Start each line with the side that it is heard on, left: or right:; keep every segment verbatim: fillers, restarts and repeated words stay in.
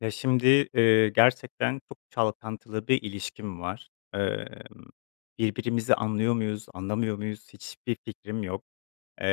left: Ya, şimdi, eee, gerçekten çok çalkantılı bir ilişkim var. Emm, Birbirimizi anlıyor muyuz, anlamıyor muyuz hiçbir fikrim yok. Eee,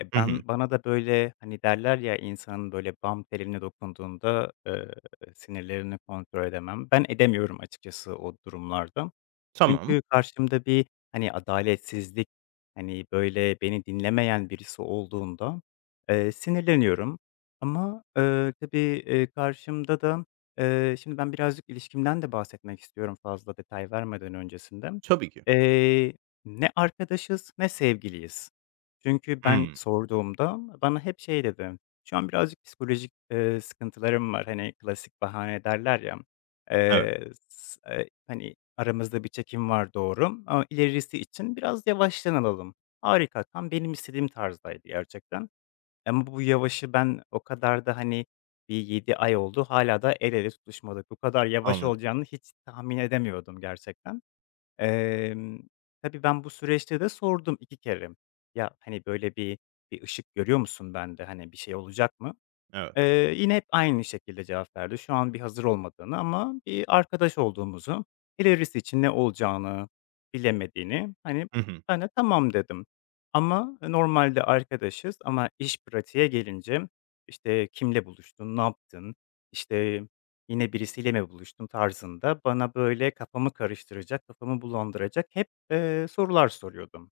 left: e,
right: Hı hı.
left: Ben bana da, böyle, hani, derler ya, insanın, böyle, bam teline dokunduğunda, eee, sinirlerini kontrol edemem. Ben edemiyorum açıkçası o durumlarda.
right: Tamam.
left: Çünkü karşımda bir, hani, adaletsizlik, hani, böyle, beni dinlemeyen birisi olduğunda, eee, sinirleniyorum. Ama, eee, tabii, eee, karşımda da, eee, şimdi ben birazcık ilişkimden de bahsetmek istiyorum fazla detay vermeden öncesinde.
right: Tabii ki.
left: Eee, Ne arkadaşız ne sevgiliyiz. Çünkü ben
right: Hımm.
left: sorduğumda bana hep şey dedi, "Şu an birazcık psikolojik, eee, sıkıntılarım var." Hani, klasik bahane derler ya.
right: Evet,
left: Eee, s eee, Hani, aramızda bir çekim var doğru ama ilerisi için biraz yavaştan alalım. Harika, tam benim istediğim tarzdaydı gerçekten. Ama bu yavaşı ben o kadar da, hani, bir yedi ay oldu, hala da el ele tutuşmadık. Bu kadar yavaş
right: anladım.
left: olacağını hiç tahmin edemiyordum gerçekten. Emm, tabii ben bu süreçte de sordum iki kere. "Ya, hani, böyle, bir bir ışık görüyor musun bende? Hani, bir şey olacak mı?"
right: Evet.
left: Eee, yine hep aynı şekilde cevap verdi. Şu an bir hazır olmadığını ama bir arkadaş olduğumuzu, ilerisi için ne olacağını bilemediğini, hani,
right: Hı hı.
left: ben de "Tamam." dedim. Ama normalde arkadaşız ama iş pratiğe gelince, işte, "Kimle buluştun, ne yaptın, işte, yine birisiyle mi buluştun?" tarzında bana böyle kafamı karıştıracak, kafamı bulandıracak hep, eee, sorular soruyordum.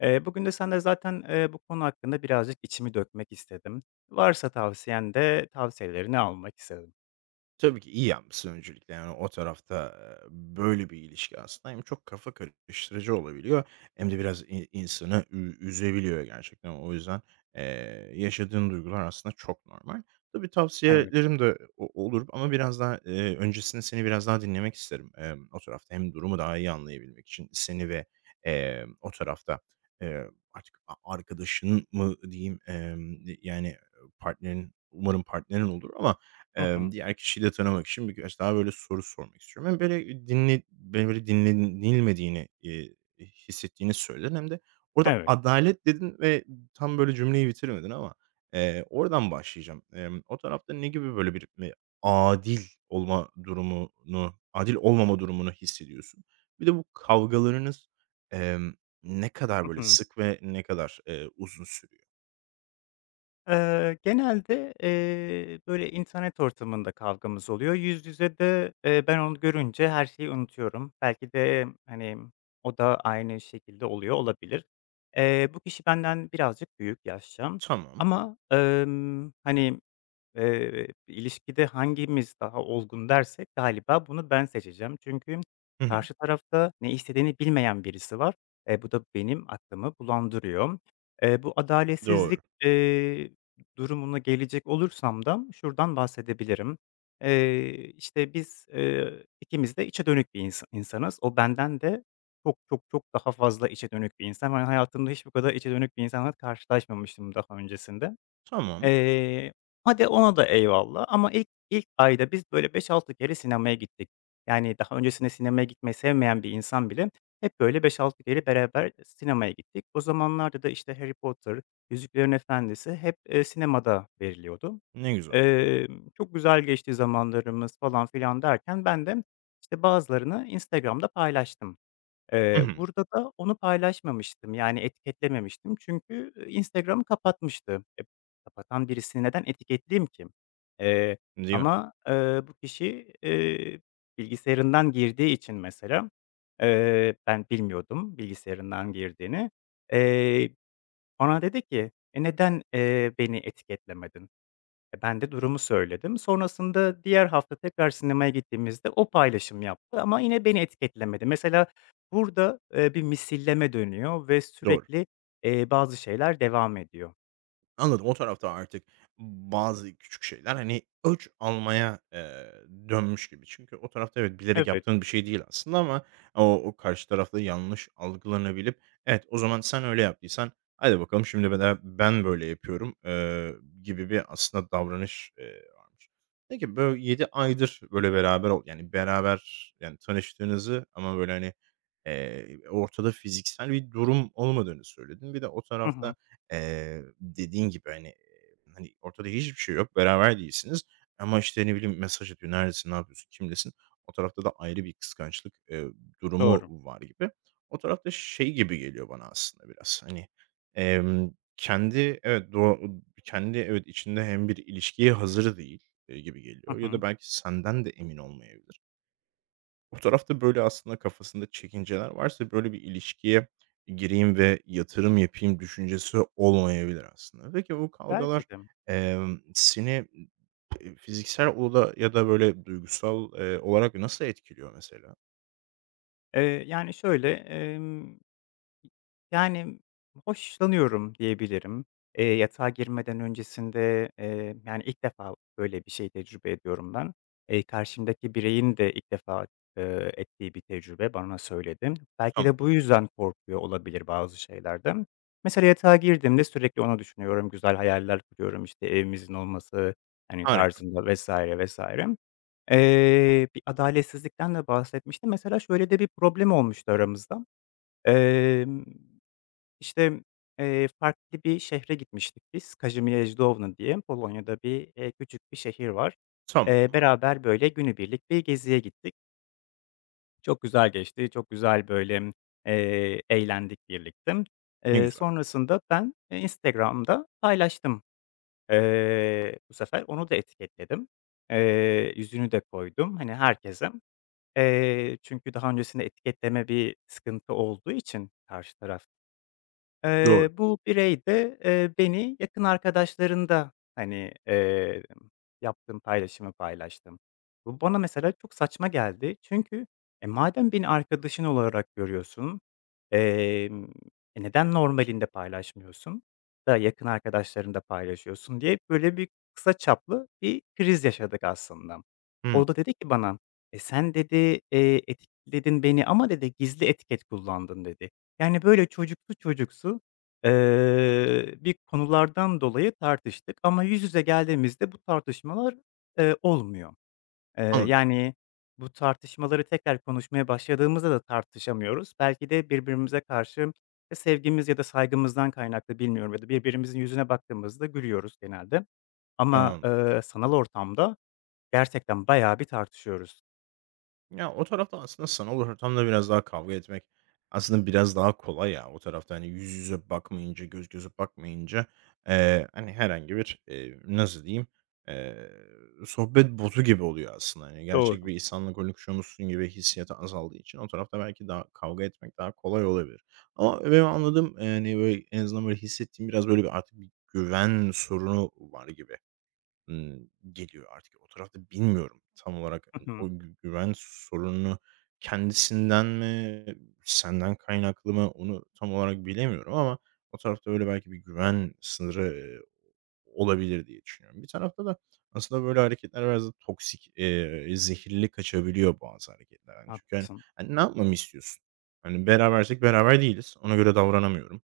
left: Eee, bugün de sen de zaten, eee, bu konu hakkında birazcık içimi dökmek istedim. Varsa tavsiyen de tavsiyelerini almak istedim.
right: Tabii ki iyi yapmışsın öncelikle. Yani o tarafta, eee, böyle bir ilişki aslında hem çok kafa karıştırıcı olabiliyor hem de biraz i insanı ü üzebiliyor gerçekten. O yüzden, eee, yaşadığın duygular aslında çok normal. Tabii
left: Evet.
right: tavsiyelerim de o olur ama biraz daha, eee, öncesinde seni biraz daha dinlemek isterim, emm, o tarafta. Hem durumu daha iyi anlayabilmek için seni ve, eee, o tarafta, eee, artık a arkadaşın mı diyeyim, emm, yani partnerin, umarım partnerin olur ama
left: Hı hı.
right: Emm, diğer kişiyi de tanımak için birkaç daha böyle soru sormak istiyorum. Hem böyle dinle beni böyle dinlenilmediğini, eee, hissettiğini söyledin hem de orada
left: Evet.
right: "adalet" dedin ve tam böyle cümleyi bitiremedin ama, eee, oradan başlayacağım. Emm, o tarafta ne gibi böyle bir, eee, adil olma durumunu, adil olmama durumunu hissediyorsun? Bir de bu kavgalarınız, emm, ne kadar
left: Hı
right: böyle
left: hı.
right: sık ve ne kadar, eee, uzun sürüyor?
left: Eee, genelde, eee, böyle, internet ortamında kavgamız oluyor. Yüz yüze de, eee, ben onu görünce her şeyi unutuyorum. Belki de, hani, o da aynı şekilde oluyor olabilir. Eee, bu kişi benden birazcık büyük yaşça
right: Tamam.
left: ama, emm, hani, Eee, ilişkide hangimiz daha olgun dersek galiba bunu ben seçeceğim. Çünkü
right: Hı hı.
left: karşı tarafta ne istediğini bilmeyen birisi var. Eee, bu da benim aklımı bulandırıyor. Eee, bu adaletsizlik,
right: Doğru.
left: eee, durumuna gelecek olursam da şuradan bahsedebilirim. Eee, işte, biz, eee, ikimiz de içe dönük bir insa insanız. O benden de çok, çok, çok daha fazla içe dönük bir insan. Ben hayatımda hiç bu kadar içe dönük bir insanla karşılaşmamıştım daha öncesinde.
right: Tamam.
left: Eee, Hadi ona da eyvallah ama ilk ilk ayda biz böyle beş altı kere sinemaya gittik. Yani, daha öncesinde sinemaya gitmeyi sevmeyen bir insan bile hep böyle beş altı kere beraber sinemaya gittik. O zamanlarda da, işte, Harry Potter, Yüzüklerin Efendisi hep, eee, sinemada veriliyordu.
right: Ne güzel.
left: Emm, çok güzel geçti zamanlarımız falan filan derken ben de, işte, bazılarını Instagram'da paylaştım.
right: Hı
left: Eee,
right: hı.
left: burada da onu paylaşmamıştım, yani etiketlememiştim çünkü, eee, Instagram'ı kapatmıştı. E, kapatan birisini neden etiketleyeyim ki? Eee,
right: Değil mi?
left: ama, eee, bu kişi, eee, bilgisayarından girdiği için mesela, eee, ben bilmiyordum bilgisayarından girdiğini. Eee, Bana dedi ki, "E, neden, eee, beni etiketlemedin?" E, ben de durumu söyledim. Sonrasında diğer hafta tekrar sinemaya gittiğimizde o paylaşım yaptı ama yine beni etiketlemedi. Mesela burada, eee, bir misilleme dönüyor ve
right: Doğru.
left: sürekli, eee, bazı şeyler devam ediyor.
right: Anladım. O tarafta artık bazı küçük şeyler, hani, ölç almaya, eee, dönmüş gibi. Çünkü o tarafta evet, bilerek
left: Evet.
right: yaptığın bir şey değil aslında ama o o karşı tarafta yanlış algılanabilip, "Evet, o zaman sen öyle yaptıysan hadi bakalım şimdi be de ben böyle yapıyorum." eee, gibi bir aslında davranış, eee, varmış. Peki, böyle yedi aydır böyle beraber ol yani, beraber, yani, tanıştığınızı ama böyle, hani, eee, ortada fiziksel bir durum olmadığını söyledin. Bir de o
left: Hı hı.
right: tarafta Eee, dediğin gibi, hani, hani, ortada hiçbir şey yok, beraber değilsiniz ama, işte, ne bileyim, mesaj atıyor, neredesin, ne yapıyorsun, kimdesin. O tarafta da ayrı bir kıskançlık, eee, durumu
left: Doğru.
right: var gibi. O tarafta şey gibi geliyor bana aslında biraz, hani, emm, kendi evet, doğa kendi evet, içinde hem bir ilişkiye hazır değil, eee, gibi
left: Hı
right: geliyor ya
left: hı.
right: da belki senden de emin olmayabilir. O tarafta, böyle, aslında kafasında çekinceler varsa, böyle, bir ilişkiye gireyim ve yatırım yapayım düşüncesi olmayabilir aslında. Peki, bu kavgalar,
left: Belki de.
right: emm, seni p fiziksel oda ya da, böyle, duygusal, eee, olarak nasıl etkiliyor mesela?
left: Eee, yani şöyle, Yani, hoşlanıyorum diyebilirim. Eee, yatağa girmeden öncesinde, eee, yani, ilk defa böyle bir şey tecrübe ediyorum ben. Eee, karşımdaki bireyin de ilk defa, eee, ettiği bir tecrübe, bana söyledi. Belki de
right: Tamam,
left: bu yüzden korkuyor olabilir bazı şeylerden. Mesela yatağa girdiğimde sürekli onu düşünüyorum, güzel hayaller kuruyorum, işte, evimizin olması, hani,
right: harika.
left: tarzında vesaire vesaire. Eee, bir adaletsizlikten de bahsetmişti. Mesela şöyle de bir problem olmuştu aramızda. İşte, eee, farklı bir şehre gitmiştik biz. Kazimierz Downa diye Polonya'da bir, eee, küçük bir şehir var.
right: Tamam,
left: Eee, beraber, böyle, günübirlik bir geziye gittik. Çok güzel geçti. Çok güzel, böyle, eee, eğlendik birlikte.
right: ne
left: Eee,
right: güzel.
left: sonrasında ben, eee, Instagram'da paylaştım. Eee, bu sefer onu da etiketledim. Eee, yüzünü de koydum, hani, herkese. Eee, çünkü daha öncesinde etiketleme bir sıkıntı olduğu için karşı tarafta, Eee,
right: Doğru.
left: bu birey de, eee, beni yakın arkadaşlarında, hani, eee, yaptığım paylaşımı paylaştım. Bu bana mesela çok saçma geldi. Çünkü, e, madem beni arkadaşın olarak görüyorsun, emm, e, neden normalinde paylaşmıyorsun da yakın arkadaşlarında paylaşıyorsun diye böyle bir kısa çaplı bir kriz yaşadık aslında.
right: Hımm,
left: O da dedi ki bana, "E, sen" dedi, eee, "etiketledin beni ama" dedi, "gizli etiket kullandın." dedi. Yani, böyle, çocuksu çocuksu, eee, bir konulardan dolayı tartıştık ama yüz yüze geldiğimizde bu tartışmalar, eee, olmuyor. Eee,
right: anladım,
left: yani, bu tartışmaları tekrar konuşmaya başladığımızda da tartışamıyoruz. Belki de birbirimize karşı ya sevgimiz ya da saygımızdan kaynaklı bilmiyorum ya da birbirimizin yüzüne baktığımızda gülüyoruz genelde ama,
right: anladım.
left: eee, sanal ortamda gerçekten bayağı bir tartışıyoruz.
right: Ya, o tarafta aslında sanal ortamda biraz daha kavga etmek aslında biraz daha kolay ya. O tarafta, hani, yüz yüze bakmayınca, göz göze bakmayınca, eee, hani, herhangi bir, eee, nasıl diyeyim, eee, sohbet botu gibi oluyor aslında. Hani, gerçek
left: Doğru.
right: bir insanla konuşuyormuşsun gibi hissiyatı azaldığı için o tarafta belki daha kavga etmek daha kolay olabilir. Ama benim anladığım, yani böyle, en azından, böyle, hissettiğim biraz, böyle, bir artık bir güven sorunu var gibi. Imm, geliyor artık o tarafta bilmiyorum tam olarak
left: Hı hı.
right: o gü güven sorununu kendisinden mi, senden kaynaklı mı onu tam olarak bilemiyorum ama o tarafta öyle belki bir güven sınırı, eee, olabilir diye düşünüyorum. Bir tarafta da aslında böyle hareketler biraz da toksik, eee, zehirli kaçabiliyor bazı hareketler. Yani çünkü hani,
left: Haklısın.
right: hani, ne yapmamı istiyorsun? Hani, berabersek beraber değiliz. Ona göre davranamıyorum.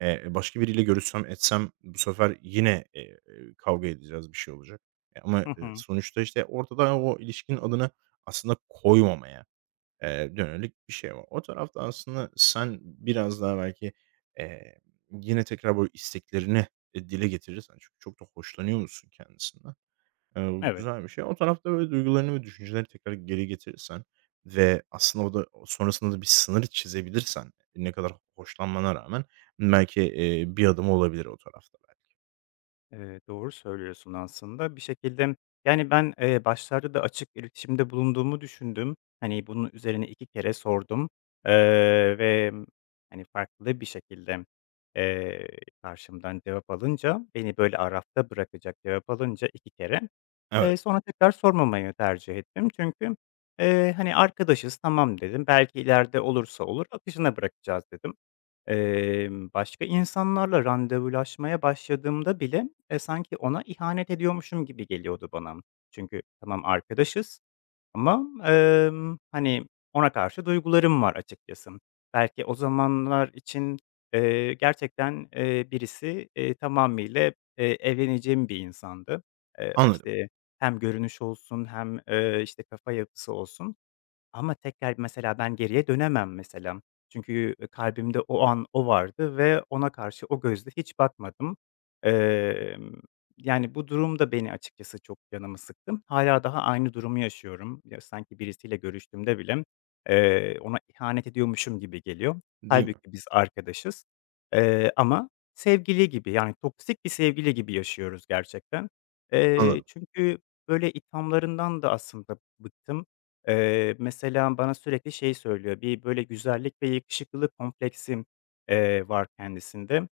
right: Eee, başka biriyle görüşsem etsem bu sefer yine, eee, kavga edeceğiz, bir şey olacak. E, ama,
left: Hı
right: eee,
left: hı.
right: sonuçta, işte, ortada o ilişkinin adını aslında koymamaya, eee, yönelik bir şey var. O tarafta aslında sen biraz daha belki, eee, yine tekrar böyle isteklerini, eee, dile getirirsen çünkü çok da hoşlanıyor musun kendisinden, Eee,
left: Evet.
right: güzel bir şey. O tarafta böyle duygularını ve düşünceleri tekrar geri getirirsen ve aslında o da sonrasında da bir sınır çizebilirsen ne kadar hoşlanmana rağmen belki, eee, bir adım olabilir o tarafta belki.
left: Eee, doğru söylüyorsun aslında. Bir şekilde, yani, ben, eee, başlarda da açık iletişimde bulunduğumu düşündüm. Hani, bunun üzerine iki kere sordum, eee, ve, hani, farklı bir şekilde, eee, karşımdan cevap alınca, beni böyle arafta bırakacak cevap alınca iki kere,
right: Evet,
left: eee, sonra tekrar sormamayı tercih ettim. Çünkü, eee, hani, "Arkadaşız, tamam." dedim. "Belki ileride olursa olur, akışına bırakacağız." dedim. Emm, başka insanlarla randevulaşmaya başladığımda bile, eee, sanki ona ihanet ediyormuşum gibi geliyordu bana. Çünkü tamam arkadaşız ama, emm, hani, ona karşı duygularım var açıkçası. Belki o zamanlar için, eee, gerçekten, eee, birisi, eee, tamamıyla, eee, evleneceğim bir insandı. Eee,
right: anladım,
left: işte, hem görünüş olsun hem, eee, işte, kafa yapısı olsun. Ama tekrar mesela ben geriye dönemem mesela. Çünkü, kalbimde o an o vardı ve ona karşı o gözle hiç bakmadım. Emm, Yani, bu durum da beni açıkçası çok canımı sıktı. Hala daha aynı durumu yaşıyorum. Ya, sanki birisiyle görüştüğümde bile, eee, ona ihanet ediyormuşum gibi geliyor.
right: değil mi?
left: Halbuki biz arkadaşız, eee, ama sevgili gibi, yani, toksik bir sevgili gibi yaşıyoruz gerçekten. Eee,
right: Anladım.
left: çünkü böyle ithamlarından da aslında bıktım. Eee, mesela bana sürekli şey söylüyor, bir böyle güzellik ve yakışıklılık kompleksim, eee, var kendisinde.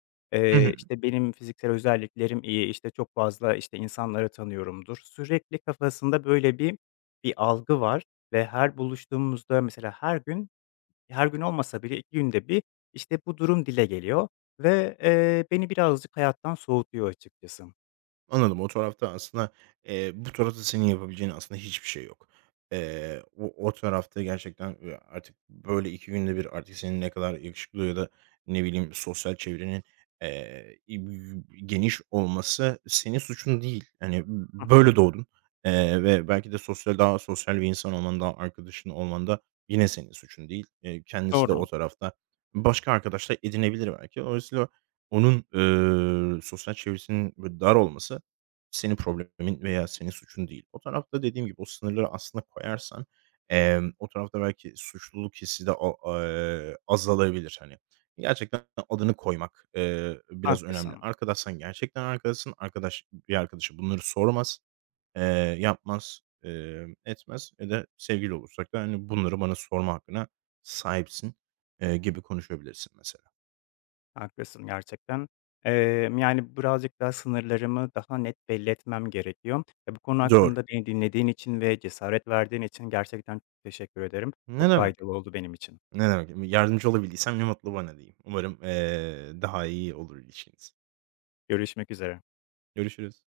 right: Hı hı.
left: Eee, işte, benim fiziksel özelliklerim iyi, işte, çok fazla, işte, insanları tanıyorumdur. Sürekli kafasında böyle bir bir algı var ve her buluştuğumuzda mesela her gün, her gün olmasa bile iki günde bir, işte, bu durum dile geliyor ve, eee, beni birazcık hayattan soğutuyor açıkçası.
right: Anladım. O tarafta aslında, eee, bu tarafta senin yapabileceğin aslında hiçbir şey yok. Eee, o o tarafta gerçekten, eee, artık böyle iki günde bir artık senin ne kadar yakışıklı ya da ne bileyim sosyal çevrenin, eee, geniş olması senin suçun değil. Hani,
left: Hı hı.
right: böyle doğdun, eee, ve belki de sosyal daha sosyal bir insan olman, daha arkadaşın olman da yine senin suçun değil. Eee, kendisi de
left: Doğru,
right: o tarafta başka arkadaşlar edinebilir belki. Dolayısıyla onun, eee, sosyal çevresinin böyle dar olması senin problemin veya senin suçun değil. O tarafta dediğim gibi o sınırları aslında koyarsan, emm, o tarafta belki suçluluk hissi de a eee, azalabilir, hani. Gerçekten adını koymak, eee, biraz önemli.
left: haklısın.
right: Arkadaşsan gerçekten arkadaşsın. Arkadaş bir arkadaşa bunları sormaz, eee, yapmaz, emm, etmez ya da sevgili olursak da, hani, bunları bana sorma hakkına sahipsin, eee, gibi konuşabilirsin mesela.
left: Haklısın gerçekten. Emm, yani, birazcık daha sınırlarımı daha net belli etmem gerekiyor. Ya, bu konu
right: Doğru.
left: hakkında beni dinlediğin için ve cesaret verdiğin için gerçekten çok teşekkür ederim.
right: Ne
left: Çok
right: demek.
left: faydalı oldu benim için.
right: Ne demek, yardımcı olabildiysem ne mutlu bana diyeyim. Umarım, eee, daha iyi olur ilişkiniz.
left: Görüşmek üzere.
right: Görüşürüz.